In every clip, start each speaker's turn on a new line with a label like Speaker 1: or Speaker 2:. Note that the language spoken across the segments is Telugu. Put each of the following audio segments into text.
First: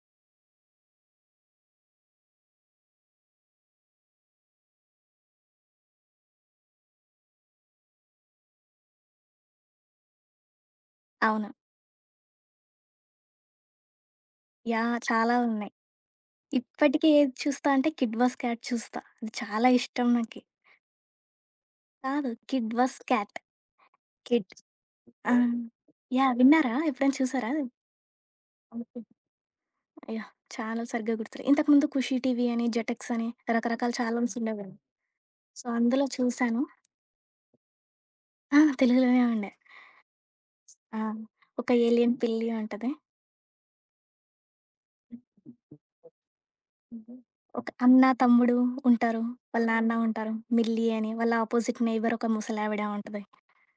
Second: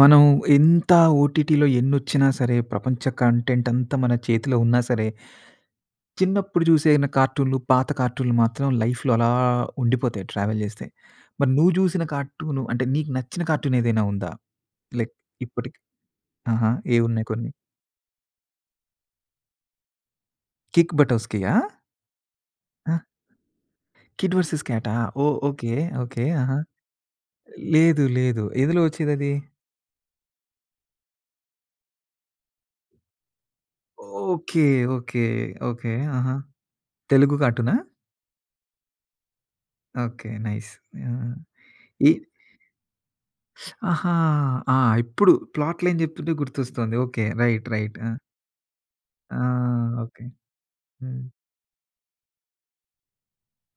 Speaker 1: మనం ఎంత ఓటీటీలో ఎన్నొచ్చినా సరే, ప్రపంచ కంటెంట్ అంతా మన చేతిలో ఉన్నా సరే, చిన్నప్పుడు చూసిన కార్టూన్‌లు, పాత కార్టూన్‌లు మాత్రం లైఫ్‌లో అలా ఉండిపోతాయి ట్రావెల్ చేస్తే. మరి
Speaker 2: అవును.
Speaker 1: నువ్వు చూసిన కార్టూను అంటే నీకు నచ్చిన కార్టూన్ ఏదైనా ఉందా?
Speaker 2: యాహ్!
Speaker 1: లైక్
Speaker 2: చాలా ఉన్నాయి.
Speaker 1: ఇప్పటికి ఆహా! ఏ
Speaker 2: ఇప్పటికి
Speaker 1: ఉన్నాయి
Speaker 2: ఏది
Speaker 1: కొన్ని?
Speaker 2: చూస్తా అంటే 'కిడ్ వస్ క్యాట్' చూస్తా. అది చాలా ఇష్టం నాకి.
Speaker 1: 'కిక్ బటోస్‌కియా'?
Speaker 2: కాదు 'కిడ్
Speaker 1: ఆ!
Speaker 2: Vs Cat'
Speaker 1: 'Kid
Speaker 2: 'Kid'
Speaker 1: versus క్యాటా'?
Speaker 2: ఆ!
Speaker 1: ఓహ్! ఓకే. ఓకే.
Speaker 2: యాహ్!
Speaker 1: ఆహా!
Speaker 2: విన్నారా? ఎప్పుడైనా చూసారా అది?
Speaker 1: లేదు. లేదు. ఎందులో వచ్చేదది?
Speaker 2: యాహ్! చాలా సరిగ్గా గుర్తులే. ఇంతకుముందు 'ఖుషి టీవీ' అని, 'జెటెక్స్' అని రకరకాల ఛానెల్స్
Speaker 1: ఓకే.
Speaker 2: ఉండేవి.
Speaker 1: ఓకే.
Speaker 2: So,
Speaker 1: okay.
Speaker 2: అందులో
Speaker 1: ఆహా!
Speaker 2: చూసాను.
Speaker 1: తెలుగు కార్టూనా?
Speaker 2: ఆ! తెలుగులోనే ఉండే.
Speaker 1: ఓకే. నైస్.
Speaker 2: ఆ!
Speaker 1: ఆ!
Speaker 2: ఒక
Speaker 1: ఈ
Speaker 2: ఏలియన్ పిల్లి ఉంటది.
Speaker 1: ఆహా! ఆ! ఇప్పుడు ప్లాట్ లైన్ చెప్తుంటే గుర్తొస్తుంది. ఓకే. రైట్.
Speaker 2: ఒక
Speaker 1: రైట్. ఆ!
Speaker 2: అన్న, తమ్ముడు ఉంటారు.
Speaker 1: ఆ!
Speaker 2: వాళ్ళ నాన్న
Speaker 1: ఓకే.
Speaker 2: ఉంటారు. మిల్లి అని
Speaker 1: హ్మ్.
Speaker 2: వాళ్ళ ఆపోజిట్ నైబర్ ఒక ముసలావిడ ఉంటది.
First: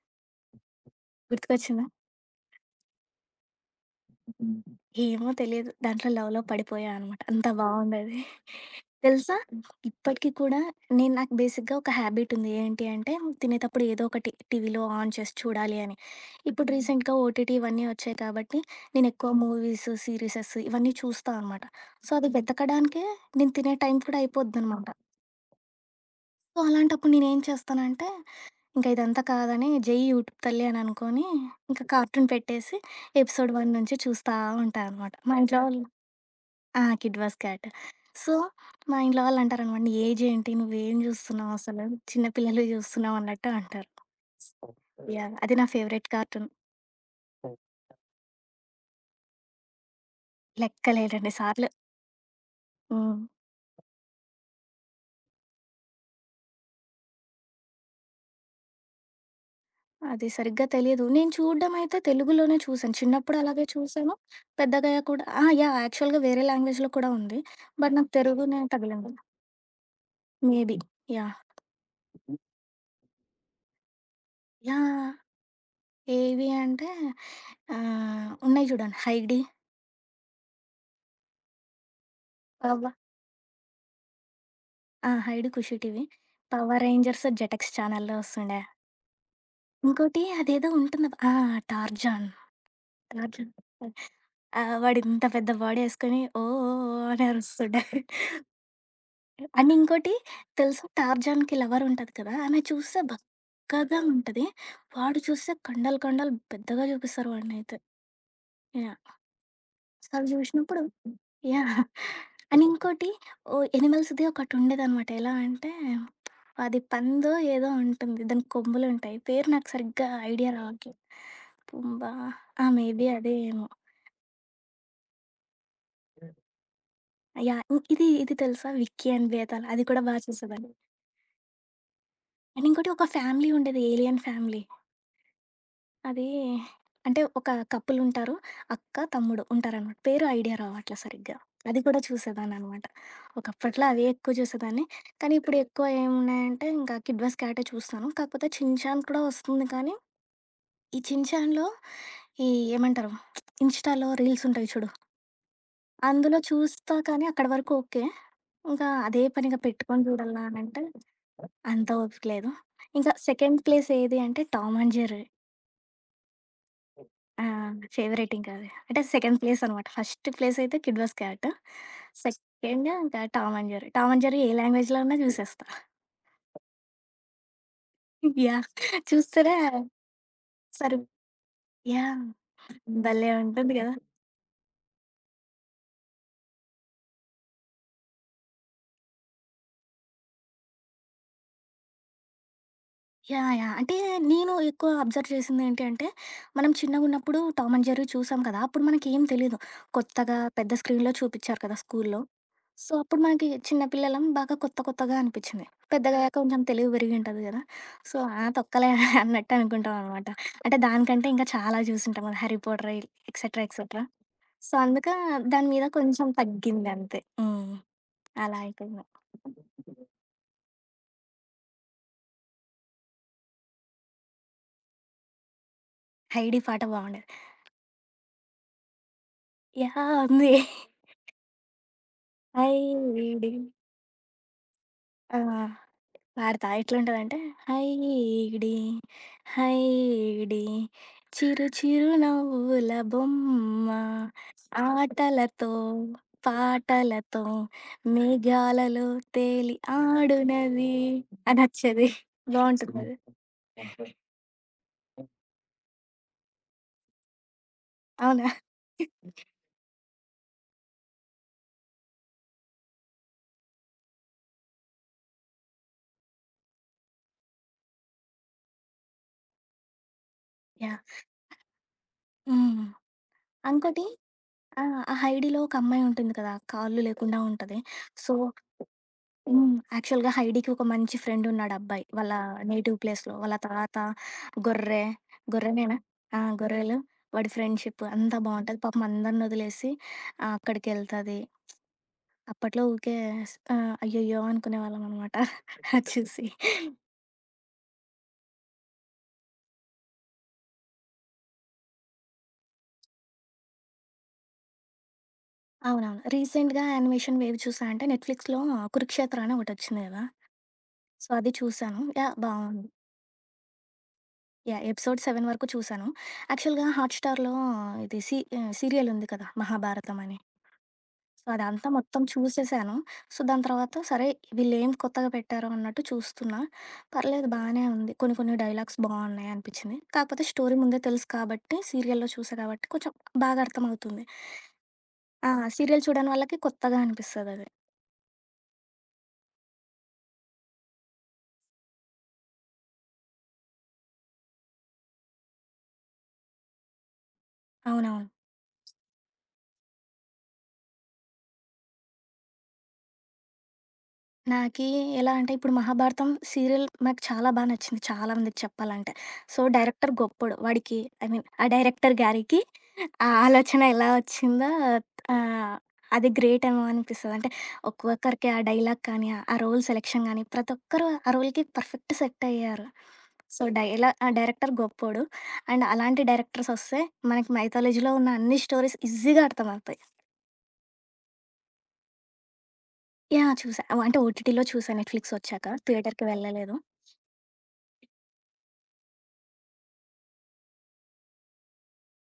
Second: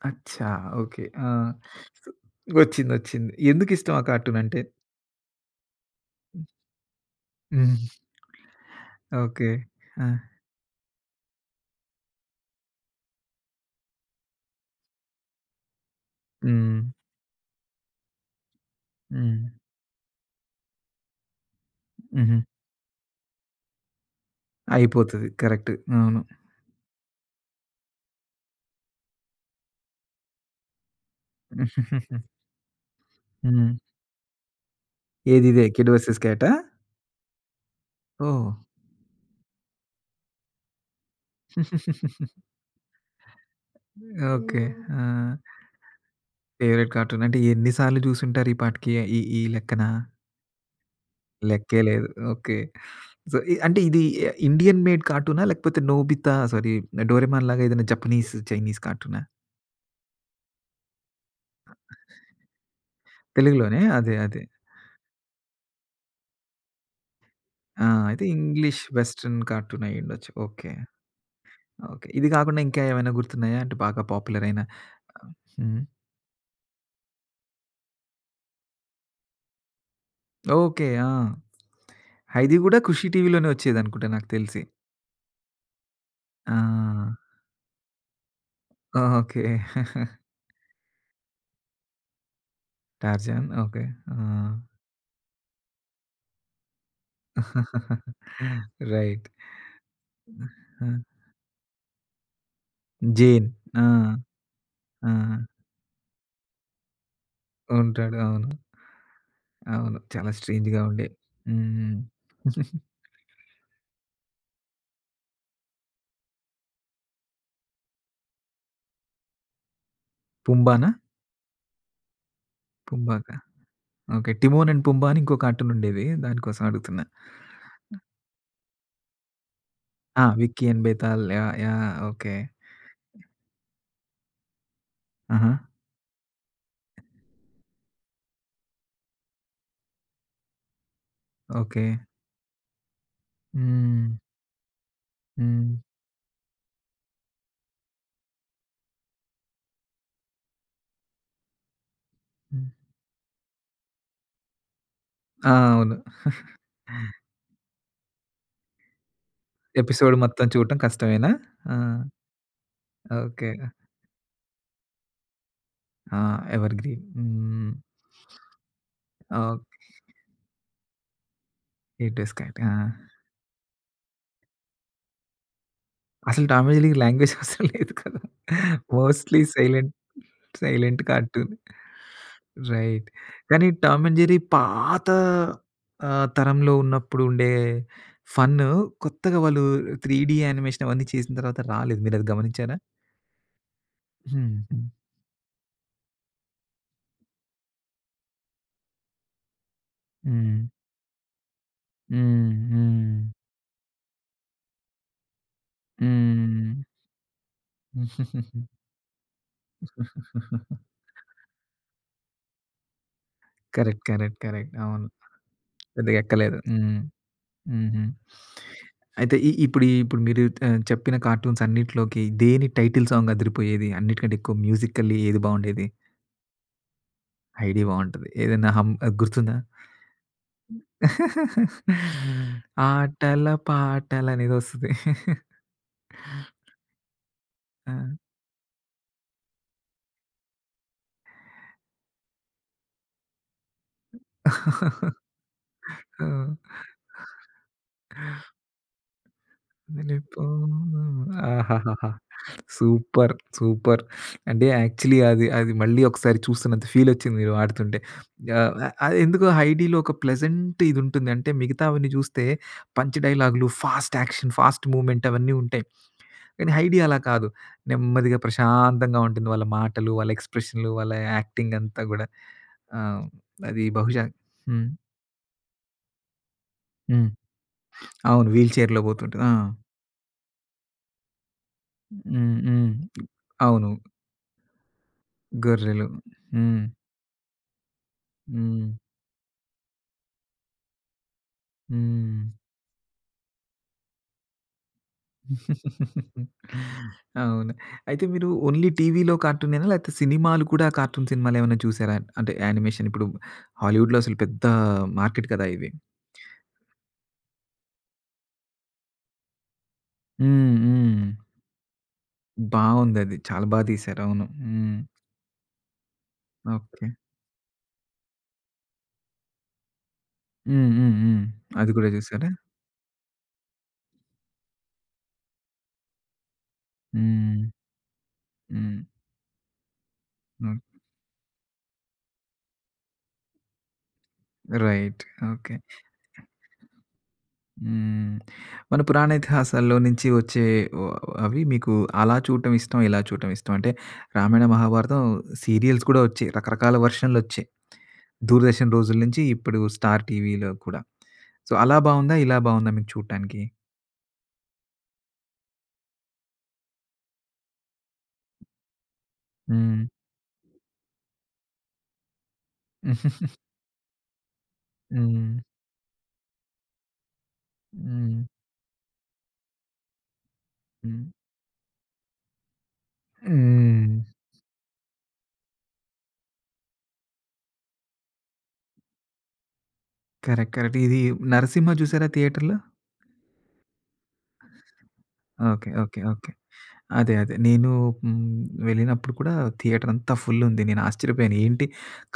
Speaker 1: అచ్చా! ఓకే. ఆ!
Speaker 2: గుర్తుకొచ్చిందా?
Speaker 1: సో వచ్చింది. వచ్చింది. ఎందుకిష్టం ఆ కార్టూన్
Speaker 2: హ్మ్.
Speaker 1: అంటే?
Speaker 2: ఏమో తెలీదు. దాంట్లో లవ్‌లో పడిపోయా అనమాట. అంత
Speaker 1: హ్మ్.
Speaker 2: బావుండేది. తెలుసా?
Speaker 1: ఓకే. ఆ!
Speaker 2: ఇప్పటికి కూడా నాకు బేసిక్‌గా ఒక హ్యాబిట్ ఉంది. ఏంటి అంటే తినేటప్పుడు ఏదో ఒకటి టీవీలో ఆన్ చేసి చూడాలి అని. ఇప్పుడు
Speaker 1: హ్మ్.
Speaker 2: రీసెంట్‌గా ఓటీటీ ఇవన్నీ వచ్చాయి కాబట్టి నేను ఎక్కువ
Speaker 1: హ్మ్.
Speaker 2: మూవీస్, సీరీసెస్ ఇవన్నీ చూస్తా అనమాట. సో, అది
Speaker 1: హుహు.
Speaker 2: వెతకడానికే నేను తినే టైం కూడా అయిపోద్దనమాట.
Speaker 1: అయిపోతది. కరెక్ట్. అవును.
Speaker 2: సో, అలాంటప్పుడు నేనేం చేస్తానంటే ఇంకా ఇదంతా కాదని జై యూట్యూబ్ తల్లి అని అనుకోని ఇంకా కార్టూన్ పెట్టేసి ఎపిసోడ్
Speaker 1: హ్మ్.
Speaker 2: 1 నుంచి చూస్తా ఉంటా అనమాట. మా ఇంట్లో
Speaker 1: ఏదిదే
Speaker 2: వాళ్ళు
Speaker 1: 'కిడ్ వర్సెస్ క్యాటా'?
Speaker 2: ఆ! Kid vs Cat. సో,
Speaker 1: ఓహ్!
Speaker 2: మా ఇంట్లో వాళ్ళంటారనమాట, "నీ ఏజ్ ఏంటి? నువ్వేం జూస్తున్నావు అసలు? చిన్న పిల్లలవి జూస్తున్నావు" అన్నట్టు అంటారు.
Speaker 1: ఓకే. ఆ!
Speaker 2: యాహ్! అది నా ఫేవరెట్ కార్టూన్.
Speaker 1: ఫేవరెట్ కార్టూన్ అంటే ఎన్ని సార్లు చూసుంటారు ఈ పాటికి ఈ ఈ లెక్కన?
Speaker 2: లెక్కలేనన్ని సార్లు.
Speaker 1: లెక్కే లేదు. ఓకే.
Speaker 2: హ్మ్.
Speaker 1: సో, ఇ అంటే ఇది ఇండియన్ మేడ్ కార్టూనా? లేకపోతే 'నోబితా' సారీ 'డోరేమాన్' లాగా ఏదైనా జపనీస్, చైనీస్ కార్టూనా?
Speaker 2: అది సరిగ్గా తెలీదు. నేను చూడ్డమయితే తెలుగులోనే చూసాను. చిన్నప్పుడు అలాగే
Speaker 1: తెలుగులోనే అదే.
Speaker 2: చూసాను.
Speaker 1: అదే.
Speaker 2: పెద్దగయ్యాక కూడా ఆ! యాహ్! యాక్చువల్‌గా వేరే లాంగ్వేజ్‌లో కూడా ఉంది.
Speaker 1: ఆ!
Speaker 2: బట్ నాకు
Speaker 1: అయితే
Speaker 2: తెలుగునే
Speaker 1: ఇంగ్లీష్
Speaker 2: తగిలింది.
Speaker 1: వెస్టర్న్ కార్టూన్ అయ్యుండొచ్చు. ఓకే.
Speaker 2: మేబీ. యాహ్!
Speaker 1: ఓకే. ఇది కాకుండా ఇంకా ఏమైనా గుర్తున్నాయా? అంటే బాగా పాపులర్ అయిన
Speaker 2: యాహ్!
Speaker 1: హ్మ్.
Speaker 2: ఏవి అంటే ఉన్నాయి జూడండి 'హైడి',
Speaker 1: ఓకే. ఆ! ఇది గూడా
Speaker 2: 'కవ్వ'.
Speaker 1: 'ఖుషి' టీవీలోనే వచ్చేదనుకుంటా నాకు తెలిసి.
Speaker 2: ఆ! 'హైడ్' 'ఖుషి టీవీ'. 'పవర్
Speaker 1: ఆ!
Speaker 2: రేంజర్స్' 'జెటెక్స్' ఛానల్‌లో వస్తుండే.
Speaker 1: ఓకే.
Speaker 2: ఇంకోటి అదేదో ఉంటుందబ్బా! ఆ! 'టార్జాన్'.
Speaker 1: 'Tarzan'
Speaker 2: 'Tarzan'
Speaker 1: okay. ఆ!
Speaker 2: ఆ! వాడింత పెద్ద బాడీ ఏసుకొని ఓ ఓ ఓ అని అరుస్తుండే.
Speaker 1: రైట్.
Speaker 2: అండ్ ఇంకోటి తెలుసా
Speaker 1: ఆ!
Speaker 2: 'టార్జాన్‌కి' లవర్ ఉంటది కదా! ఆమె చూస్తే
Speaker 1: 'జేన్'
Speaker 2: బక్కగా
Speaker 1: ఆ!
Speaker 2: ఉంటది.
Speaker 1: ఆ!
Speaker 2: వాడు చూస్తే కండలు కండలు పెద్దగా చూపిస్తారు వాడినైతే.
Speaker 1: ఉంటాడు. అవును.
Speaker 2: యాహ్!
Speaker 1: అవును.
Speaker 2: అసలు
Speaker 1: చాలా స్ట్రేంజ్‌గా
Speaker 2: జూషినప్పుడు
Speaker 1: ఉండే.
Speaker 2: యాహ్!
Speaker 1: హ్మ్.
Speaker 2: అండ్ ఇంకోటి ఓహ్! ఎనిమల్స్‌ది ఒకటుండేదనమాట. ఎలా అంటే అది పందో ఏదో ఉంటుంది. దానికి కొమ్ములుంటాయి. పేరు నాకు సరిగ్గా ఐడియా
Speaker 1: 'పుంబా'నా?
Speaker 2: రావట్లే. పుంబా ఆ! మేబీ
Speaker 1: 'పుంబా' కా?
Speaker 2: అదే ఏమో!
Speaker 1: ఓకే. 'టిమోన్ అండ్ పుంబా' అని ఇంకో కార్టూన్ ఉండేది. దానికోసం అడుగుతున్నా.
Speaker 2: యాహ్! ఇ ఇది ఇది తెలుసా 'విక్కీ అండ్ బేతాళ్' అది కూడా బా
Speaker 1: ఆ! 'విక్కీ
Speaker 2: చూసేదాన్ని.
Speaker 1: And Betal' yeah! Yeah! Okay.
Speaker 2: And ఇంకోటి ఒక ఫ్యామిలీ ఉండేది ఏలియన్ ఫ్యామిలీ.
Speaker 1: ఆహా!
Speaker 2: అది అంటే ఒక కపుల్ ఉంటారు. అక్క, తమ్ముడు ఉంటారనమాట. పేరు ఐడియా రావట్లే సరిగ్గా. అది
Speaker 1: ఓకే.
Speaker 2: కూడా చూసేదాన్ననమాట. ఒకప్పట్లో అవే
Speaker 1: హ్మ్.
Speaker 2: ఎక్కువ చూసేదాన్ని. కానీ ఇప్పుడు
Speaker 1: హ్మ్.
Speaker 2: ఎక్కువ ఏమున్నాయంటే ఇంకా 'కిడ్వాస్ క్యాటే' చూస్తాను. కాకపోతే 'చిన్ చాన్' కూడా వస్తుంది కానీ, ఈ 'చిన్ చాన్‌లో' ఈ
Speaker 1: హ్మ్.
Speaker 2: ఏమంటారు ఇన్‌స్టాలో రీల్స్ ఉంటాయి చూడు.
Speaker 1: ఆ! అవును.
Speaker 2: అందులో చూస్తా కానీ అక్కడి వరకు ఓకే. ఇంకా అదే పనిగా పెట్టుకొని
Speaker 1: ఎపిసోడ్
Speaker 2: చూడాలా
Speaker 1: మొత్తం చూడటం
Speaker 2: అనంటే
Speaker 1: కష్టమేనా? ఆ!
Speaker 2: అంత ఓపిక లేదు. ఇంకా
Speaker 1: ఓకే.
Speaker 2: సెకండ్ ప్లేస్ ఏది అంటే 'టామ్ అండ్ జెర్రీ.'
Speaker 1: ఆ! ఎవర్‌గ్రీన్.
Speaker 2: ఆ!
Speaker 1: హ్మ్.
Speaker 2: ఫేవరెట్ ఇంకా అది. అంటే సెకండ్
Speaker 1: ఓకే.
Speaker 2: ప్లేస్ అనమాట. ఫస్ట్ ప్లేస్ అయితే 'Kid vs Cat.'
Speaker 1: 'That's correct.' ఆ!
Speaker 2: సెకండ్ ఇంకా 'Tom and Jerry.' 'Tom and Jerry' ఏ లాంగ్వేజ్‌లో ఉన్నా చూసేస్తా.
Speaker 1: అసలు 'టామ్ అండ్ జెర్రీకి' లాంగ్వేజ్ అవసరం లేదు కదా!
Speaker 2: యాహ్!
Speaker 1: మోస్ట్‌లీ
Speaker 2: చూస్తేనే
Speaker 1: సైలెంట్
Speaker 2: సరి
Speaker 1: సైలెంట్ కార్టూన్.
Speaker 2: యాహ్!
Speaker 1: రైట్.
Speaker 2: భలే
Speaker 1: కానీ
Speaker 2: ఉంటుంది కదా!
Speaker 1: 'టామ్ అండ్ జెర్రీ' పాత తరంలో ఉన్నప్పుడు ఉండే ఫన్ను కొత్తగా వాళ్ళు 3D డీ యానిమేషన్ అవన్నీ చేసిన తర్వాత రాలేదు. మీరది గమనించారా?
Speaker 2: యాహ్! యాహ్! అంటే నేను
Speaker 1: హ్మ్. హ్మ్.
Speaker 2: ఎక్కువ అబ్జర్వ్ చేసిందేంటి అంటే, మనం చిన్నగున్నప్పుడు 'టామ్ అండ్ జెర్రీ' చూసాం కదా! అప్పుడు మనకేం తెలీదు. కొత్తగా
Speaker 1: హ్మ్.
Speaker 2: పెద్ద స్క్రీన్‌లో చూపిచ్చారు కదా స్కూల్లో. సో, అప్పుడు
Speaker 1: హ్మ్.
Speaker 2: మనకి చిన్న పిల్లలం బాగా కొత్త కొత్తగా అనిపిచ్చింది. పెద్దగయ్యాక కొంచెం
Speaker 1: హ్మ్.
Speaker 2: తెలివి పెరిగింటది కదా! సో, ఆ! తొక్కలే అన్నట్టు అనుకుంటామనమాట. అంటే దానికంటే ఇంకా చాలా చూసుంటాం కదా 'Harry Potter' etcetera,
Speaker 1: correct.
Speaker 2: Etcetera.
Speaker 1: Correct.
Speaker 2: So,
Speaker 1: correct. అవును.
Speaker 2: అందుక దాని మీద
Speaker 1: పెద్దగా
Speaker 2: కొంచెం
Speaker 1: ఎక్కలేదు. హ్మ్.
Speaker 2: తగ్గిందంతే. హ్మ్.
Speaker 1: హుహు.
Speaker 2: అలా అయిపోయింది.
Speaker 1: అయితే ఇప్పుడు మీరు చెప్పిన కార్టూన్స్ అన్నిట్లోకి దేని టైటిల్ సాంగ్ అదిరిపోయేది? అన్నిటికంటే ఎక్కువ మ్యూజికల్లీ ఏది బావుండేది?
Speaker 2: 'హైడీ' పాట బావుండేది.
Speaker 1: ఐడి బావుంటది. ఏదైనా హం అది గుర్తుందా?
Speaker 2: యాహ్! ఉంది.
Speaker 1: ఆటల
Speaker 2: హైడి
Speaker 1: పాటలనేదో ఒస్తది.
Speaker 2: ఆ! పాడతా. ఎట్లుంటదంటే,
Speaker 1: ఆ!
Speaker 2: హైడి హైడి చిరు చిరు నవ్వుల బొమ్మ, ఆటలతో
Speaker 1: ఆ!
Speaker 2: పాటలతో మేఘాలలో తేలి ఆడునది
Speaker 1: వెళ్ళిపోను.
Speaker 2: అనొచ్చేది.
Speaker 1: ఆహాహాహా!
Speaker 2: సూప్ బావుంటుందది.
Speaker 1: సూపర్. సూపర్. అంటే యాక్చువల్లీ అది అది మళ్ళీ ఒకసారి చూస్తున్నంత ఫీల్ వచ్చింది మీరు పాడుతుంటే.
Speaker 2: అవునా?
Speaker 1: ఆహ్, ఆహ్, ఎందుకో 'హైడీలో' ఒక ప్లెజెంట్ ఇది ఉంటుంది. అంటే మిగతావన్నీ చూస్తే పంచ్ డైలాగులు, ఫాస్ట్ యాక్షన్, ఫాస్ట్ మూవ్‌మెంట్ అవన్నీ ఉంటాయి. కానీ 'హైడీ' అలా కాదు. నెమ్మదిగా ప్రశాంతంగా ఉంటుంది. వాళ్ళ మాటలు, వాళ్ళ ఎక్స్‌ప్రెషన్‌లు, వాళ్ళ
Speaker 2: యాహ్!
Speaker 1: యాక్టింగ్ అంతా గూడా.
Speaker 2: హ్మ్.
Speaker 1: ఆ! అది
Speaker 2: ఇంకోటి
Speaker 1: బహుశా
Speaker 2: ఆ!
Speaker 1: హ్మ్.
Speaker 2: ఆ హైడీలో ఒక అమ్మాయి ఉంటుంది కదా! కాళ్ళు
Speaker 1: హ్మ్.
Speaker 2: లేకుండా ఉంటది. సో
Speaker 1: అవును. వీల్ చైర్‌లో పోతుంటది. ఆ!
Speaker 2: హ్మ్. యాక్చువల్‌గా 'హైడీకి' ఒక మంచి ఫ్రెండున్నాడు అబ్బాయి. వాళ్ళ
Speaker 1: హ్మ్. హ్మ్.
Speaker 2: నేటివ్ ప్లేస్‌లో. వాళ్ళ
Speaker 1: అవును.
Speaker 2: తాత గొర్రె, గొర్రెనేనా?
Speaker 1: గొర్రెలు.
Speaker 2: ఆ!
Speaker 1: హ్మ్.
Speaker 2: గొర్రెలు, వాడి ఫ్రెండ్‌షిప్ అంతా బావుంటది.
Speaker 1: హ్మ్.
Speaker 2: పాపం అందరినొదిలేసి అక్కడికెళ్తది.
Speaker 1: హ్మ్.
Speaker 2: అప్పట్లో ఊకే అయ్యయ్యో! అనుకునేవాళ్ళమనమాట అది చూసి.
Speaker 1: అవును. అయితే మీరు ఓన్లీ టీవీలో కార్టూనేనా? లేకపోతే సినిమాలు కూడా కార్టూన్ సినిమాలేమన్నా చూసారా? అంటే యానిమేషన్ ఇప్పుడు హాలీవుడ్‌లో అసలు పెద్ద మార్కెట్ కదా ఇవి.
Speaker 2: అవునవును. రీసెంట్‌గా యానిమేషన్ వేవి చూసా అంటే నెట్‌ఫ్లిక్స్‌లో 'కురుక్షేత్ర' అని ఒకటొచ్చింది గదా!
Speaker 1: హ్మ్. హ్మ్.
Speaker 2: సో, అది చూసాను. యాహ్! బావుంది.
Speaker 1: బావుందది. చాలా బా తీశారు. అవును.
Speaker 2: యాహ్!
Speaker 1: హ్మ్.
Speaker 2: ఎపిసోడ్ 7 వరకు చూసాను. యాక్చువల్‌గా
Speaker 1: ఓకే.
Speaker 2: హాట్‌స్టార్‌లో సీరియలుంది కదా! 'మహాభారతం' అని.
Speaker 1: హ్మ్. హ్మ్. హ్మ్.
Speaker 2: సో అదంతా
Speaker 1: అది కూడా
Speaker 2: మొత్తం
Speaker 1: చూసారా?
Speaker 2: చూసేసాను. సో, దాని తర్వాత సరే వీళ్ళేం కొత్తగా పెట్టారో అన్నట్టు చూస్తున్నా. పర్లేదు
Speaker 1: హ్మ్.
Speaker 2: బానే ఉంది. కొన్ని కొన్ని
Speaker 1: హ్మ్.
Speaker 2: డైలాగ్స్ బావున్నాయి అనిపిచ్చింది. కాకపోతే స్టోరీ
Speaker 1: హ్మ్.
Speaker 2: ముందే తెలుసు కాబట్టి సీరియల్‌లో చూసా కాబట్టి కొంచెం బాగా అర్థమవుతుంది.
Speaker 1: రైట్.
Speaker 2: ఆ!
Speaker 1: ఓకే.
Speaker 2: సీరియల్ చూడని వాళ్ళకి కొత్తగా అనిపిస్తదది.
Speaker 1: హ్మ్. మన పురాణ ఇతిహాసాల్లో నుంచి వచ్చే వ అవి మీకు అలా చూడటం ఇష్టం, ఇలా చూడటం ఇష్టం. అంటే రామాయణ, మహాభారతం సీరియల్స్ కూడా వచ్చాయి. రకరకాల వెర్షన్‌లొచ్చాయి.
Speaker 2: అవునవును.
Speaker 1: దూరదర్శన్ రోజుల నుంచి ఇప్పుడు స్టార్ టీవీలో కూడా. సో, అలా బావుందా? ఇలా బావుందా మీకు చూడటానికి?
Speaker 2: నాకీ ఎలా అంటే, ఇప్పుడు 'మహాభారతం' సీరియల్ నాకు చాలా బా నచ్చింది చాలా మందికి చెప్పాలంటే. సో,
Speaker 1: హ్మ్.
Speaker 2: డైరెక్టర్ గొప్పోడు. వాడికి ఐ మీన్ ఆ డైరెక్టర్ గారికి ఆ ఆలోచన ఎలా వచ్చిందో
Speaker 1: హ్మ్.
Speaker 2: ఆహ్, అది గ్రేట్ ఏమో అనిపిస్తది. అంటే
Speaker 1: హ్మ్.
Speaker 2: ఒక్కొక్కరికి ఆ డైలాగ్ కానీ, ఆ రోల్ సెలెక్షన్ గానీ, ప్రతి ఒక్కరు
Speaker 1: హ్మ్.
Speaker 2: ఆ రోల్‌కి పర్ఫెక్ట్ సెట్ అయ్యారు. సో,
Speaker 1: హ్మ్.
Speaker 2: ఆ డైరెక్టర్ గొప్పోడు. అండ్ అలాంటి డైరెక్టర్స్ వస్తే మనకి మైథాలజీలో ఉన్న అన్ని స్టోరీస్ ఈజీగా అర్థమవుతాయి.
Speaker 1: కరెక్ట్. కరెక్ట్. ఇది 'నరసింహ' చూసారా థియేటర్‌లో?
Speaker 2: యాహ్! చూసా. అంటే ఓటీటీలో చూసా 'నెట్‌ఫ్లిక్స్' వచ్చాక.
Speaker 1: ఓకే. ఓకే.
Speaker 2: థియేటర్‌కి
Speaker 1: ఓకే.
Speaker 2: వెళ్ళలేదు.
Speaker 1: అదే. అదే. నేను హ్మ్. వెళ్ళినప్పుడు కూడా థియేటర్ అంతా ఫుల్లుంది. నేను ఆశ్చర్యపోయాను. ఏంటి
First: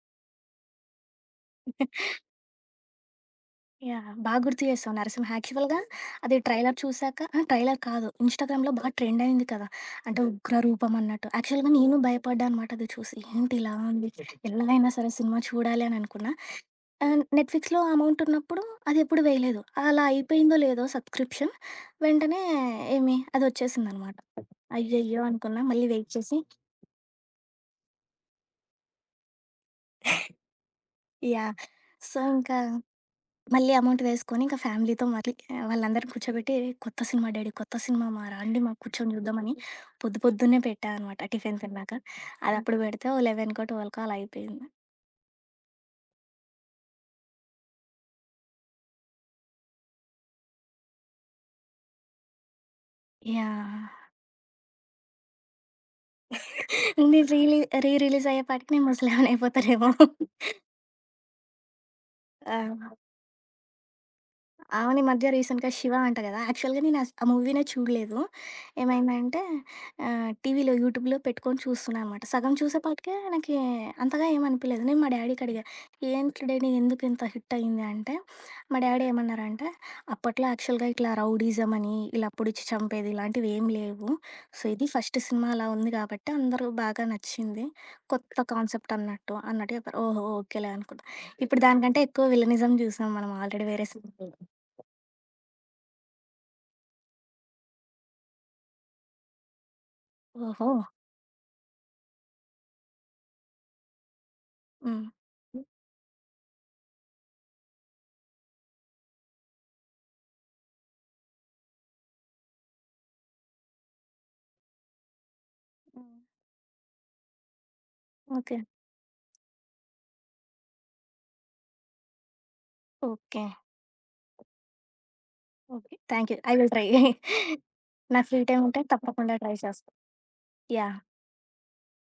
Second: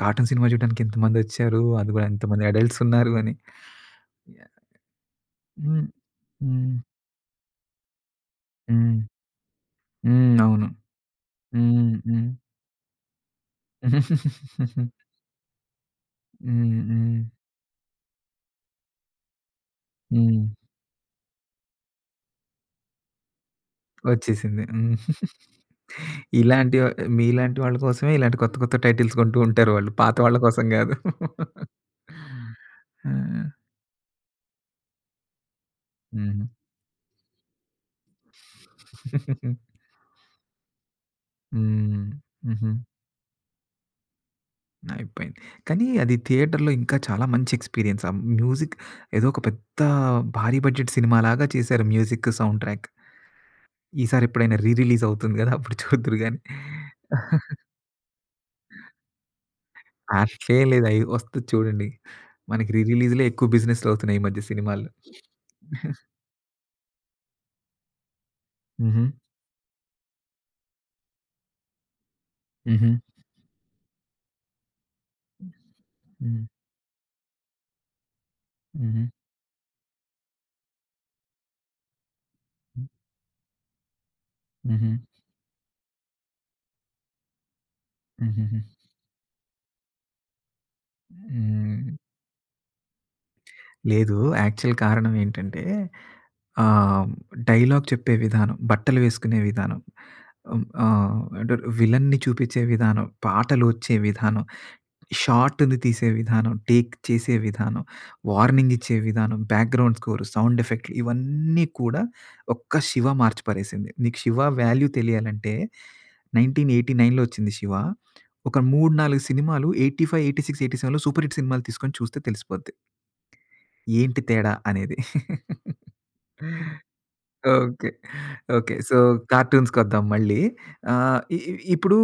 Speaker 1: కార్టూన్ సినిమా చూడడానికి ఇంతమందొచ్చారు. అది గూడా ఇంతమంది అడల్ట్స్ ఉన్నారు అని.
Speaker 2: యాహ్! బాగా గుర్తు
Speaker 1: యాహ్!
Speaker 2: చేసావు. 'నరసింహ' యాక్చువల్‌గా
Speaker 1: హ్మ్.
Speaker 2: అది
Speaker 1: హ్మ్.
Speaker 2: ట్రైలర్ చూసాక అహా! ట్రైలర్ కాదు. ఇన్‌స్టాగ్రామ్‌లో బాగా
Speaker 1: హ్మ్.
Speaker 2: ట్రెండ్ అయింది కదా! అంటే హ్మ్.
Speaker 1: హ్మ్.
Speaker 2: ఉగ్ర
Speaker 1: అవును.
Speaker 2: రూపం అన్నట్టు. యాక్చువల్‌గా
Speaker 1: హ్మ్.
Speaker 2: నేను
Speaker 1: హ్మ్.
Speaker 2: భయపడ్డా అనమాట అది చూసి. ఏంటి ఇలా ఉంది? ఎలా అయినా సరే సినిమా చూడాలి అని అనుకున్నా.
Speaker 1: హ్మ్. హ్మ్.
Speaker 2: నెట్‌ఫ్లిక్స్‌లో అమౌంట్ ఉన్నప్పుడు అది ఎప్పుడు వేయలేదు. అలా
Speaker 1: హ్మ్.
Speaker 2: అయిపోయిందో లేదో సబ్‌స్క్రిప్షన్ వెంటనే ఏమి అదొచ్చేసిందనమాట.
Speaker 1: వచ్చేసింది. హ్మ్.
Speaker 2: అయ్యయ్యో! అనుకున్నా. మళ్ళీ వెయిట్ చేసి
Speaker 1: ఇలాంటి వ మీలాంటి వాళ్ళ కోసమే ఇలాంటి కొత్త కొత్త టైటిల్స్ కొంటూ ఉంటారు వాళ్ళు. పాత వాళ్ళ కోసం గాదు.
Speaker 2: యాహ్! సో, ఇంకా
Speaker 1: ఆ!
Speaker 2: మళ్ళీ అమౌంట్ వేసుకొని ఇంకా ఫ్యామిలీతో మళ్ళీ వాళ్ళందరిని
Speaker 1: హ్మ్.
Speaker 2: కూర్చోబెట్టి "కొత్త సినిమా డాడీ, కొత్త సినిమా మా రండి మా కూర్చొని
Speaker 1: హ్మ్.
Speaker 2: చూద్దామని" పొద్దు పొద్దున్నే పెట్టా అనమాట టిఫిన్ తిన్నాక.
Speaker 1: హ్మ్. హుహు.
Speaker 2: అది అప్పుడు పెడితే ఓ 11కో, 12కో అలా అయిపోయింది.
Speaker 1: అయిపోయింది. కానీ అది థియేటర్‌లో ఇంకా చాలా మంచి ఎక్స్‌పీరియన్స్. ఆ మ్యూజిక్ ఏదో ఒక పెద్ద భారీ బడ్జెట్ సినిమాలాగా చేశారు మ్యూజిక్, సౌండ్ ట్రాక్.
Speaker 2: యాహ్!
Speaker 1: ఈసారి ఎప్పుడైనా రీ రిలీజ్ అవుతుంది గదా! అప్పుడు చూద్దురు గానీ.
Speaker 2: నేను రీలీ రీ రిలీజ్ అయ్యేపాటికి నేను ముసలామెనయిపోతానేమో.
Speaker 1: అట్లేం లేదు. అయి వస్తది చూడండి. మనకి రీ
Speaker 2: ఆ!
Speaker 1: రిలీజ్‌లే ఎక్కువ బిజినెస్‌లు అవుతున్నాయి ఈ మధ్య సినిమాల్లో.
Speaker 2: అవును. ఈ మధ్య రీసెంట్‌గా 'శివ' అంట కదా! యాక్చువల్‌గా నేను అస్ ఆ మూవీనే చూడలేదు.
Speaker 1: హుహు.
Speaker 2: ఏమైందంటే టీవీలో, యూట్యూబ్‌లో పెట్టుకొని చూస్తున్నా అనమాట. సగం
Speaker 1: హుహు.
Speaker 2: చూసేపాటికే నాకీ అంతగా ఏమనిపియలేదు. నేను మా డాడీకి అడిగా,
Speaker 1: హ్మ్.
Speaker 2: "ఏంటి డాడీ ఎందుకు ఇంత హిట్ అయింది" అంటే, మా
Speaker 1: హుహు.
Speaker 2: డాడీ ఏమన్నారంటే, "అప్పట్లో యాక్చువల్‌గా ఇట్లా రౌడీజం అని, ఇలా పొడిచి చంపేది ఇలాంటివి ఏం లేవు. సో, ఇది
Speaker 1: హుహు.
Speaker 2: ఫస్ట్ సినిమా అలా ఉంది కాబట్టి అందరూ బాగా నచ్చింది. కొత్త
Speaker 1: హుహుహు.
Speaker 2: కాన్సెప్ట్ అన్నట్టు" అన్నట్టు చెప్పారు. ఓహో! ఓకేలే అనుకున్నా. ఇప్పుడు
Speaker 1: హ్మ్.
Speaker 2: దానికంటే ఎక్కువ విలనిజం చూసాం మనం ఆల్రెడీ వేరే
Speaker 1: లేదు.
Speaker 2: సినిమాలో.
Speaker 1: యాక్చువల్ కారణం ఏంటంటే ఆ! డైలాగ్ చెప్పే విధానం, బట్టలు వేసుకునే విధానం, హ్మ్,
Speaker 2: ఓహో!
Speaker 1: ఆహ్, అంటే విలన్‌ని చూపించే విధానం, పాటలు వచ్చే విధానం,
Speaker 2: హ్మ్. హ్మ్.
Speaker 1: షాట్‌ని తీసే విధానం, టేక్ చేసే విధానం, వార్నింగ్ ఇచ్చే విధానం, బ్యాక్‌గ్రౌండ్ స్కోర్, సౌండ్ ఎఫెక్ట్‌లు ఇవన్నీ కూడా ఒక్క 'శివ' మార్చి పారేసింది. నీకు 'శివ' వాల్యూ తెలియాలంటే
Speaker 2: హ్మ్.
Speaker 1: 1989లో వచ్చింది 'శివ'. ఒక
Speaker 2: ఓకే.
Speaker 1: 3, 4 సినిమాలు 85, 86, 87లో సూపర్ హిట్ సినిమాలు తీసుకొని చూస్తే తెలిసిపోద్ది.
Speaker 2: ఓకే.
Speaker 1: ఏంటి తేడా అనేది.
Speaker 2: Okay. Thank you. I will try.
Speaker 1: Okay.
Speaker 2: నా ఫ్రీ టైమ్
Speaker 1: ఓకే.
Speaker 2: ఉంటే
Speaker 1: సో,
Speaker 2: తప్పకుండా ట్రై చేస్తా.
Speaker 1: కార్టూన్స్‌కొద్దాం మళ్ళీ.
Speaker 2: యాహ్!
Speaker 1: ఆహ్, ఇ ఇ ఇప్పుడు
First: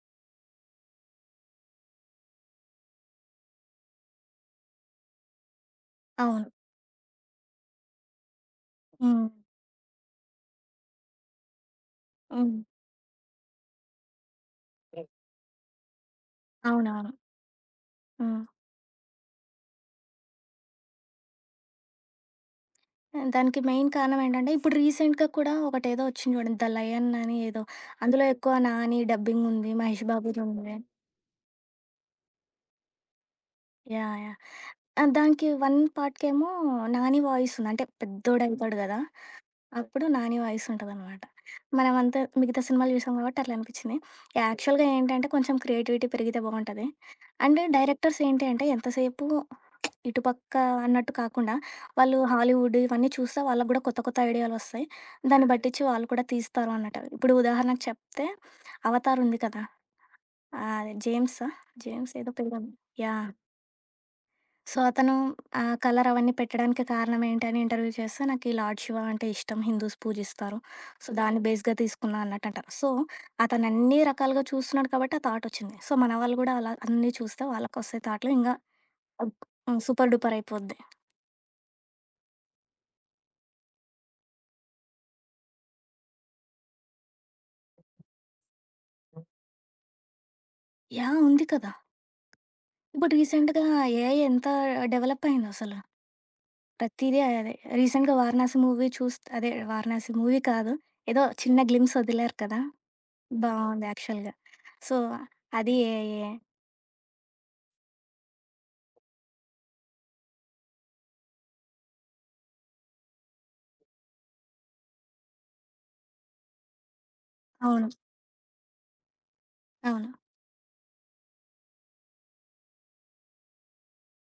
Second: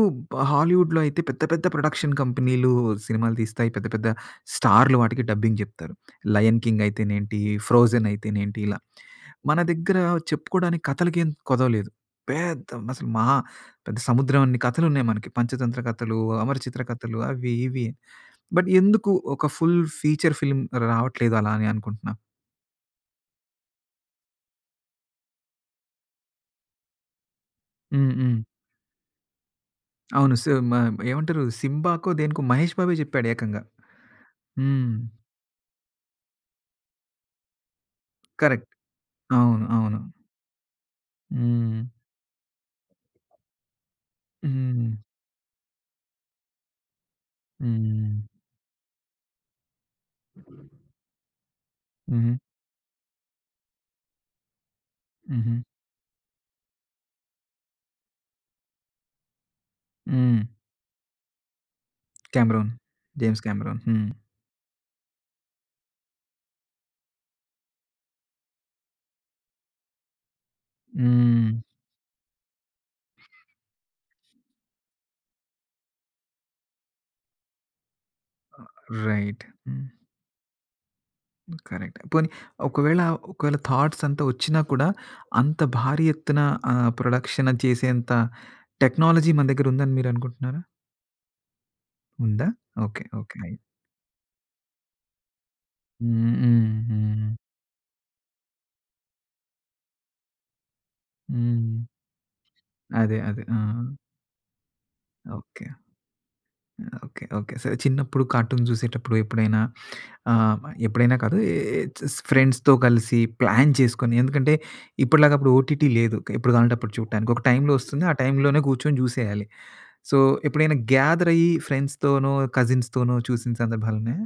Speaker 1: హాలీవుడ్‌లో అయితే పెద్ద పెద్ద ప్రొడక్షన్ కంపెనీలు సినిమాలు తీస్తాయి. పెద్ద పెద్ద స్టార్లు వాటికి డబ్బింగ్ చెప్తారు.
Speaker 2: అవును.
Speaker 1: 'లయన్ కింగ్' అయితేనేంటి, 'ఫ్రోజెన్' అయితేనేంటి ఇలా.
Speaker 2: హ్మ్.
Speaker 1: మన దగ్గర చెప్పుకోవడానికి కథలకేం కొదవలేదు.
Speaker 2: హ్మ్.
Speaker 1: పెద్ద అసలు మహా పెద్ద సముద్రం అన్ని కథలున్నాయి మనకి. 'పంచతంత్ర' కథలు, 'అమరచిత్ర'
Speaker 2: అవునవును.
Speaker 1: కథలు అవి ఇవి.
Speaker 2: హ్మ్.
Speaker 1: బట్ ఎందుకు ఒక ఫుల్ ఫీచర్ ఫిల్మ్ రావట్లేదు అలా అని అనుకుంటున్నా?
Speaker 2: దానికి మెయిన్ కారణం ఏంటంటే, ఇప్పుడు రీసెంట్‌గా కూడా ఒకటేదో వచ్చింది చూడండి. 'ద లయన్' అని ఏదో.
Speaker 1: హ్మ్.
Speaker 2: అందులో
Speaker 1: హ్మ్.
Speaker 2: ఎక్కువ 'నాని' డబ్బింగ్ ఉంది. 'మహేష్
Speaker 1: అవును.
Speaker 2: బాబుది'
Speaker 1: సో, మ
Speaker 2: ఉంది.
Speaker 1: ఏమంటారు 'సింబా'కో దేనికో మహేష్ బాబే చెప్పాడు ఏకంగా.
Speaker 2: యాహ్! యాహ్!
Speaker 1: హ్మ్.
Speaker 2: దానికి వన్ పార్ట్‌కేమో 'నాని' వాయిస్ ఉంది. అంటే
Speaker 1: కరెక్ట్.
Speaker 2: పెద్దోడవుతాడు గదా!
Speaker 1: అవును. అవును.
Speaker 2: అప్పుడు నాని వాయిస్ ఉంటదనమాట.
Speaker 1: హ్మ్.
Speaker 2: మనమంతా మిగతా సినిమాలు చూసాం కాబట్టి అట్లా అనిపిచ్చింది. యాక్చువల్‌గా
Speaker 1: హ్మ్.
Speaker 2: ఏంటంటే కొంచెం క్రియేటివిటీ పెరిగితే బావుంటది. అండ్
Speaker 1: హ్మ్.
Speaker 2: డైరెక్టర్స్ ఏంటి అంటే ఎంతసేపు ఇటు పక్క అన్నట్టు కాకుండా వాళ్ళు
Speaker 1: హుహు.
Speaker 2: హాలీవుడ్ ఇవన్నీ చూస్తే వాళ్ళకి గూడా కొత్త కొత్త ఐడియాలొస్తాయి. దాన్ని
Speaker 1: హుహు.
Speaker 2: బట్టిచ్చి వాళ్ళు కూడా తీస్తారు అన్నట్టు. ఇప్పుడు ఉదాహరణకు చెప్తే 'అవతార్' ఉంది కదా!
Speaker 1: హ్మ్.
Speaker 2: ఆహ్, జేమ్సా? జేమ్స్ ఏదో
Speaker 1: 'కామెరూన్'
Speaker 2: పేరుంది. యాహ్!
Speaker 1: 'James Cameron.' హ్మ్.
Speaker 2: సో, అతను ఆ కలర్ అవన్నీ పెట్టడానికి కారణం ఏంటి అని ఇంటర్వ్యూ చేస్తే, నాకు ఈ లార్డ్ శివ అంటే ఇష్టం. హిందూస్ పూజిస్తారు. సో, దాన్ని
Speaker 1: హ్మ్.
Speaker 2: బేస్‌గా తీసుకున్నా అన్నట్టు అంటారు. సో, అతను అన్ని రకాలుగా చూస్తున్నాడు కాబట్టి ఆ థాట్ వచ్చింది. సో, మన వాళ్ళు కూడా అలా అన్నీ చూస్తే వాళ్ళకొస్తాయి థాట్‌లు. ఇంగా
Speaker 1: రైట్.
Speaker 2: హ్మ్.
Speaker 1: హ్మ్.
Speaker 2: సూపర్ డూపర్ అయిపోద్ది.
Speaker 1: కరెక్ట్. పోనీ ఒకవేళ, ఒకవేళ థాట్స్ అంతా వచ్చినా కూడా అంత భారీ ఎత్తున ప్రొడక్షన్ చేసేంత టెక్నాలజీ మన దగ్గర ఉందని మీరు అనుకుంటున్నారా?
Speaker 2: యాహ్! ఉంది కదా!
Speaker 1: ఉందా? ఓకే.
Speaker 2: ఇప్పుడు
Speaker 1: ఓకే.
Speaker 2: రీసెంట్‌గా ఏఐ ఎంత డెవలప్ అయిందో అసలు.
Speaker 1: హ్మ్. హ్మ్.
Speaker 2: ప్రతీదీ
Speaker 1: హ్మ్.
Speaker 2: అదే. రీసెంట్‌గా 'వారణాసి' మూవీ చూస్ అదే 'వారణాసి' మూవీ కాదు. ఏదో చిన్న
Speaker 1: హ్మ్.
Speaker 2: గ్లిమ్స్ వదిలారు కదా!
Speaker 1: అదే. అదే. ఆ!
Speaker 2: బావుంది యాక్చువల్‌గా. So,
Speaker 1: okay.
Speaker 2: అది ఏఐయే.
Speaker 1: ఓకే. ఓకే. సరే చిన్నప్పుడు కార్టూన్ చూసేటప్పుడు ఎప్పుడైనా ఆహ్, ఎప్పుడైనా కాదు ఏ ఏ స్ ఫ్రెండ్స్‌తో కలిసి ప్లాన్ చేసుకొని ఎందుకంటే ఇప్పటిలాగా అప్పుడు ఓటీటీ లేదు. ఎప్పుడు కావాలంటే అప్పుడు చూడటానికి. ఒక టైంలో
Speaker 2: అవును.
Speaker 1: వస్తుంది. ఆ టైంలోనే కూర్చొని చూసేయాలి.
Speaker 2: అవును.
Speaker 1: సో, ఎప్పుడైనా గ్యాదర్ అయ్యి ఫ్రెండ్స్‌తోనో, కజిన్స్‌తోనో చూసిన సందర్భాలున్నాయా?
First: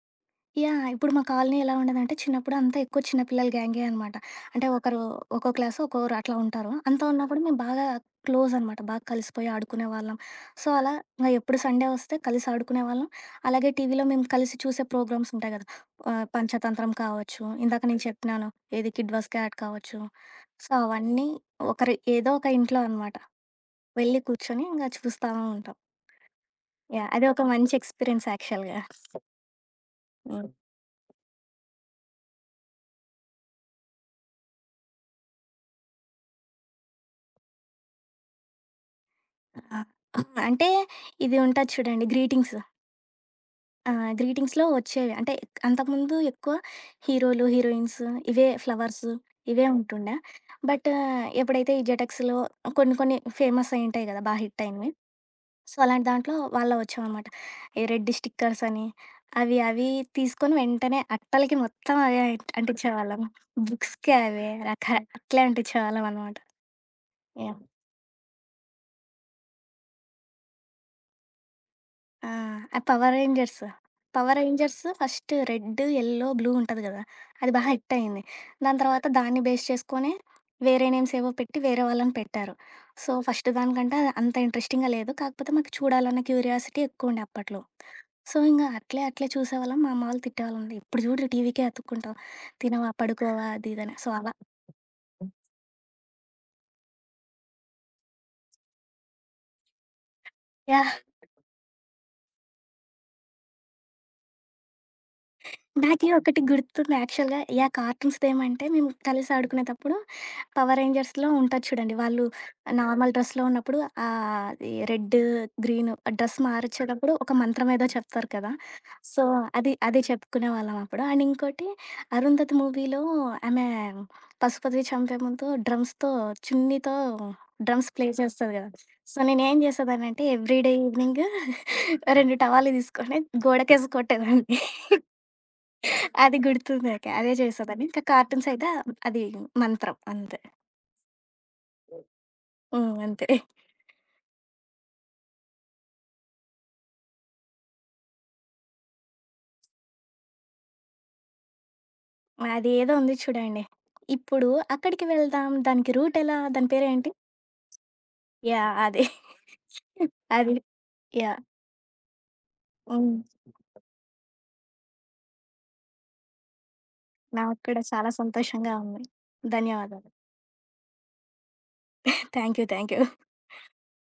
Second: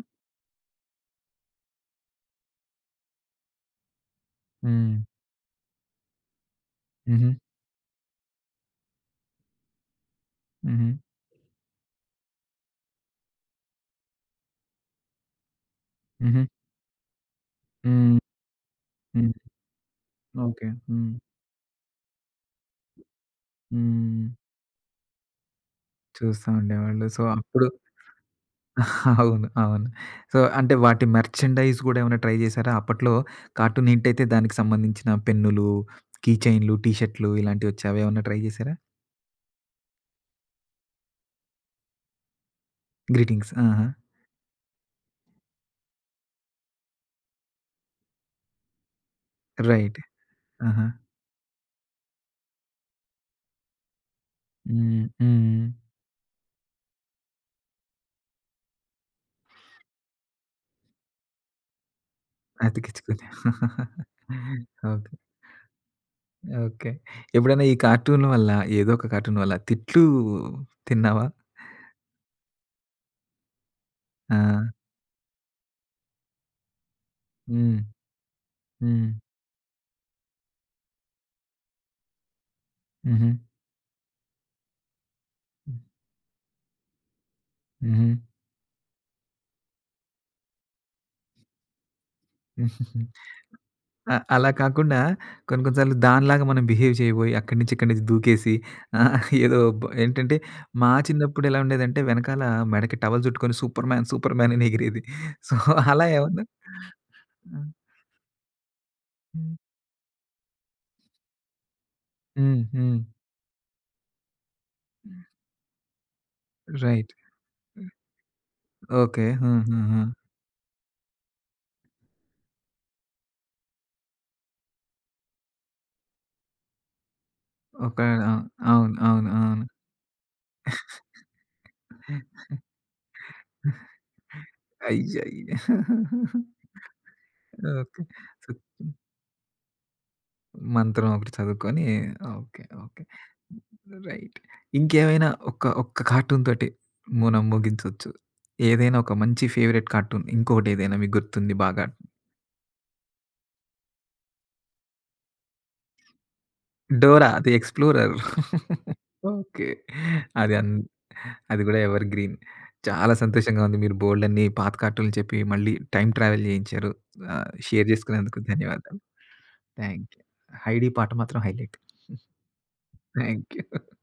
Speaker 2: యాహ్! ఇప్పుడు మా కాలనీ ఎలా ఉండేదంటే చిన్నప్పుడు అంతా ఎక్కువ చిన్న పిల్లల గ్యాంగే అనమాట. అంటే
Speaker 1: హ్మ్.
Speaker 2: ఒకరు ఒక్కో క్లాసు ఒక్కోరు అట్లా ఉంటారు. అంతా ఉన్నా
Speaker 1: హుహు.
Speaker 2: కూడా మేము బాగా క్లోజ్ అనమాట. బాగా కలిసిపోయి ఆడుకునేవాళ్ళం. సో,
Speaker 1: హుహు.
Speaker 2: అలా ఇంగ ఎప్పుడు సండే వస్తే కలిసి ఆడుకునేవాళ్ళం. అలాగే టీవీలో మేము కలిసి చూసే ప్రోగ్రామ్స్ ఉంటాయి కదా!
Speaker 1: హుహు.
Speaker 2: పంచతంత్రం కావచ్చు, ఇందాక నేను
Speaker 1: హ్మ్.
Speaker 2: చెప్పినాను ఏది కిడ్ వస్
Speaker 1: హ్మ్.
Speaker 2: క్యాట్ కావచ్చు.
Speaker 1: ఓకే.
Speaker 2: సో,
Speaker 1: హ్మ్.
Speaker 2: అవన్నీ ఒకరి ఏదో ఒక ఇంట్లో అనమాట. వెళ్ళి
Speaker 1: హ్మ్.
Speaker 2: కూర్చొని ఇంగ చూస్తా ఉంటాం.
Speaker 1: చూస్తా ఉండేవాళ్ళు.
Speaker 2: యాహ్!
Speaker 1: సో,
Speaker 2: అది ఒక
Speaker 1: అప్పుడు
Speaker 2: మంచి ఎక్స్‌పీరియన్స్ యాక్చువల్‌గా.
Speaker 1: అవును. అవును. సో,
Speaker 2: హ్మ్.
Speaker 1: అంటే వాటి మెర్చండైజ్ గూడా ఏమైనా ట్రై జేశారా? అప్పట్లో కార్టూన్ హిట్ అయితే దానికి సంబంధించిన పెన్నులు, కీ చైన్‌లు, టీ షర్ట్‌లు ఇలాంటివొచ్చాయి. అవేమన్నా ట్రై జేశారా?
Speaker 2: ఆ! అంటే ఇది ఉంటది చూడండి గ్రీటింగ్స్.
Speaker 1: గ్రీటింగ్స్. ఆహా!
Speaker 2: ఆ! గ్రీటింగ్స్‌లో వచ్చేవి. అంటే అంతకుముందు ఎక్కువ హీరోలు, హీరోయిన్స్ ఇవే ఫ్లవర్స్ ఇవే
Speaker 1: రైట్.
Speaker 2: ఉంటుండే.
Speaker 1: ఆహా!
Speaker 2: బట్ ఎప్పుడైతే ఈ జెటెక్స్‌లో కొన్ని కొన్ని ఫేమస్ అయ్యుంటాయి కదా! బాగా హిట్ అయినవి.
Speaker 1: హ్మ్. హ్మ్.
Speaker 2: సో, అలాంటి దాంట్లో వాళ్ళవి వచ్చావనమాట. ఈ రెడ్ స్టిక్కర్స్ అని అవి అవి తీసుకొని వెంటనే అట్టలకి మొత్తం అవే అంటించేవాళ్ళం.
Speaker 1: అతికించుకుని.
Speaker 2: బుక్స్‌కి అవే రక
Speaker 1: ఓకే.
Speaker 2: అట్లే అంటించేవాళ్ళం అనమాట.
Speaker 1: ఓకే.
Speaker 2: యాహ్!
Speaker 1: ఎప్పుడైనా ఈ కార్టూన్ వల్ల ఏదో ఒక కార్టూన్ వల్ల తిట్లు తిన్నావా?
Speaker 2: ఆ! ఆ 'పవర్ రేంజర్స్'.
Speaker 1: ఆ!
Speaker 2: 'Power Rangers' first red, yellow, blue ఉంటది గదా! అది బా
Speaker 1: హ్మ్.
Speaker 2: హిట్ అయింది. దాని తర్వాత
Speaker 1: హ్మ్.
Speaker 2: దాన్ని బేస్ చేసుకొని వేరే నేమ్స్ ఏవో పెట్టి వేరే వాళ్ళని పెట్టారు. సో,
Speaker 1: హుహు.
Speaker 2: ఫస్ట్ దానికంటే అంత ఇంట్రెస్టింగ్‌గా లేదు. కాకపోతే మాకు చూడాలన్న క్యూరియాసిటీ ఎక్కువుండే అప్పట్లో.
Speaker 1: హ్మ్.
Speaker 2: సో, ఇంగ అట్లే అట్లే చూసేవాళ్ళం. మా అమ్మ వాళ్ళు తిట్టేవాళ్ళంది. "ఎప్పుడు చూడు టీవీకే అతుక్కుంటావు. తినవా,
Speaker 1: హుహు.
Speaker 2: పడుకోవా" అది ఇది అని. సో,
Speaker 1: ఆ!
Speaker 2: అలా
Speaker 1: అలా కాకుండా కొన్ని కొన్ని సార్లు దానిలాగా మనం బిహేవ్ చేయబోయి అక్కడి నుంచి ఇక్కడి నుంచి దూకేసి ఆహ్, ఏదో బ ఏంటంటే మా
Speaker 2: యాహ్!
Speaker 1: చిన్నప్పుడు ఎలా ఉండేదంటే వెనకాల మెడకి టవల్ చుట్టుకొని సూపర్ మ్యాన్, సూపర్ మ్యాన్ అని ఎగిరేది. సో, అలా
Speaker 2: నాకి ఒకటి
Speaker 1: ఏమన్నా
Speaker 2: గుర్తుంది యాక్చువల్‌గా.
Speaker 1: హ్మ్.
Speaker 2: యాహ్! కార్టూన్స్‌దేమంటే మేము కలిసి
Speaker 1: హ్మ్.
Speaker 2: ఆడుకునేటప్పుడు పవర్ రేంజర్స్‌లో ఉంటారు చూడండి. వాళ్ళు
Speaker 1: హ్మ్. హ్మ్.
Speaker 2: నార్మల్ డ్రెస్‌లో ఉన్నప్పుడు అది రెడ్, గ్రీన్ డ్రెస్
Speaker 1: రైట్.
Speaker 2: మార్చేటప్పుడు ఒక మంత్రం ఏదో చెప్తారు కదా! So,
Speaker 1: okay. హ్మ్.
Speaker 2: అది
Speaker 1: హ్మ్.
Speaker 2: అది
Speaker 1: హ్మ్.
Speaker 2: చెప్పుకునేవాళ్ళం అప్పుడు. అండ్ ఇంకోటి 'అరుంధతి' మూవీలో ఆమె పశుపతి చంపే ముందు డ్రమ్స్‌తో చున్నీతో డ్రమ్స్
Speaker 1: ఒక
Speaker 2: ప్లే
Speaker 1: ఆ!
Speaker 2: చేస్తది కదా!
Speaker 1: అవును.
Speaker 2: సో,
Speaker 1: అవును.
Speaker 2: నేనేం
Speaker 1: అవును.
Speaker 2: చేసేదాన్నంటే ఎవ్రీ డే ఈవినింగ్ 2 టవాలు తీసుకొని గోడకేసి కొట్టేదాన్ని.
Speaker 1: అయ్యయ్యో!
Speaker 2: అది గుర్తుంది నాకు. అదే చేసేదాన్ని.
Speaker 1: ఓకే.
Speaker 2: ఇంకా
Speaker 1: సో
Speaker 2: కార్టూన్స్ అయితే అది మంత్రం అంతే.
Speaker 1: మంత్రం ఒకటి చదువుకొని ఓకే.
Speaker 2: హ్మ్.
Speaker 1: ఓకే.
Speaker 2: అంతే.
Speaker 1: రైట్. ఇంకేమైనా ఒక్క ఒక్క కార్టూన్ తోటి మనం ముగించొచ్చు. ఏదైనా ఒక మంచి ఫేవరెట్ కార్టూన్ ఇంకొకటేదైనా మీకు గుర్తుంది బాగా?
Speaker 2: అదేదో ఉంది చూడండి. ఇప్పుడు అక్కడికి వెళ్దాం. దానికి రూట్ ఎలా? దాని పేరేంటి?
Speaker 1: 'Dora the Explorer.'
Speaker 2: యాహ్! అదే.
Speaker 1: ఓకే. అది
Speaker 2: అది.
Speaker 1: అన్
Speaker 2: యాహ్!
Speaker 1: అది గూడా ఎవర్ గ్రీన్. చాలా
Speaker 2: హ్మ్.
Speaker 1: సంతోషంగా ఉంది. మీరు బోలెడన్ని పాత కార్టూన్లు చెప్పి మళ్ళీ టైమ్ ట్రావెల్ చేయించారు.
Speaker 2: నాకు కూడా
Speaker 1: షేర్
Speaker 2: చాలా
Speaker 1: చేసుకున్నందుకు
Speaker 2: సంతోషంగా
Speaker 1: ధన్యవాదాలు.
Speaker 2: ఉంది. ధన్యవాదాలు.
Speaker 1: Thank you. 'హైడీ' పాట మాత్రం highlight.
Speaker 2: Thank you. Thank you.
Speaker 1: Thank you.